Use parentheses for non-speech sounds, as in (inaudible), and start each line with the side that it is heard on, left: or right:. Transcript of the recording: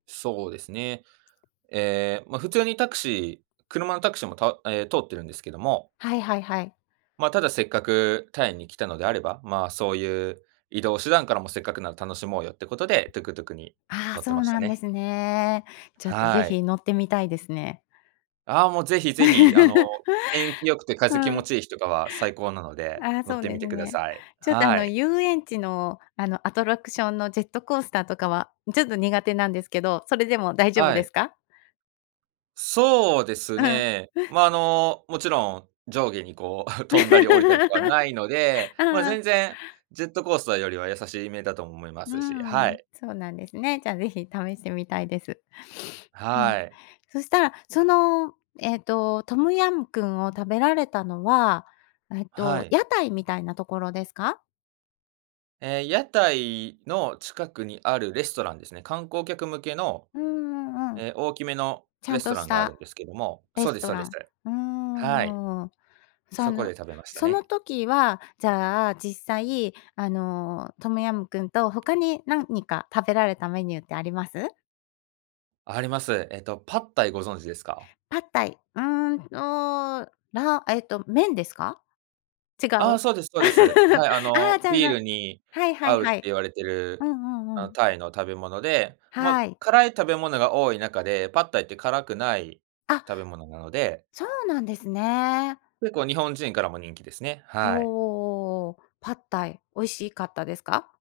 right: そうですね。え、ま、普通にタクシー車のタクシーも、た通ってるんですけども。
left: はいはいはい。
right: ま、ただせっかく、タイに来たのであれば、ま、そういう、移動手段からもせっかくなら楽しもうよってことで、トゥクトゥクに
left: ああ、
right: 乗っ
left: そ
right: てま
left: う
right: した
left: なんで
right: ね。
left: すね。ちょっと
right: は
left: ぜ
right: い。
left: ひ乗ってみたいですね。
right: ああ、もうぜひぜひ、あの、
left: (laughs)
right: 天気良くて
left: う
right: 風気持
left: ん。
right: ちいい日とかは最高なので、
left: ああ、
right: 乗っ
left: そう
right: て
left: で
right: み
left: す
right: てくだ
left: ね。
right: さい。
left: ちょっとあ
right: は
left: の
right: い。
left: 遊園地の、あのアトラクションのジェットコースターとかは、ちょっと苦手なんですけど、それでも大丈夫
right: は
left: で
right: い。
left: すか？
right: そうです
left: うふん。
right: ね、ま、あの、もちろん、上下にこう (chuckles) 飛んだり降りたりとかないので、
left: (laughs)
right: ま、
left: ああ。
right: 全然、ジェットコースターよりはやさしめだと思いま
left: う
right: すし、は
left: ん、
right: い。
left: そうなんですね。じゃあ、ぜひ試してみたいです。(sniffs) うん、
right: はい。
left: そしたら、その、えっとトムヤムクンを食べられたのは、えっ
right: は
left: と、
right: い。
left: 屋台みたいなところですか？
right: ええ、屋台の近くにあるレストランですね。観光客向けの、
left: うーん、うん。
right: え、大きめの、
left: ちゃ
right: レ
left: ん
right: ス
left: と
right: ト
left: し
right: ランがあるん
left: た、
right: ですけども
left: レ
right: そうで
left: ス
right: す
left: ト
right: そう
left: ラ
right: です。
left: ン。う
right: はい。
left: ーん。そ
right: そこ
left: の
right: で食べました
left: その
right: ね。
left: 時は、じゃあ実際、あのトムヤムクンと他になんにか食べられたメニューってあります？
right: あります。えっと、パッタイご存知ですか？
left: パッタイ。うん、と、らえっと麺ですか？違う？
right: ああ、そうです
left: (laughs)
right: そうです。
left: あ
right: はい、あ
left: あ、
right: の、
left: じゃあ
right: ビー
left: の、
right: ルに
left: はいは
right: 合
left: い
right: うっ
left: は
right: て
left: い。
right: 言われて
left: うん
right: る、
left: うん
right: あ
left: う
right: の、
left: ん。
right: タイの食べ物で、ま、
left: はい。
right: 辛い食べ物が多い中でパッタイって辛くない
left: あ。
right: 食べ物なので
left: そうなんですね。
right: 結構日本人からも人気ですね、はい。
left: おお、パッタイ。美味しかったですか？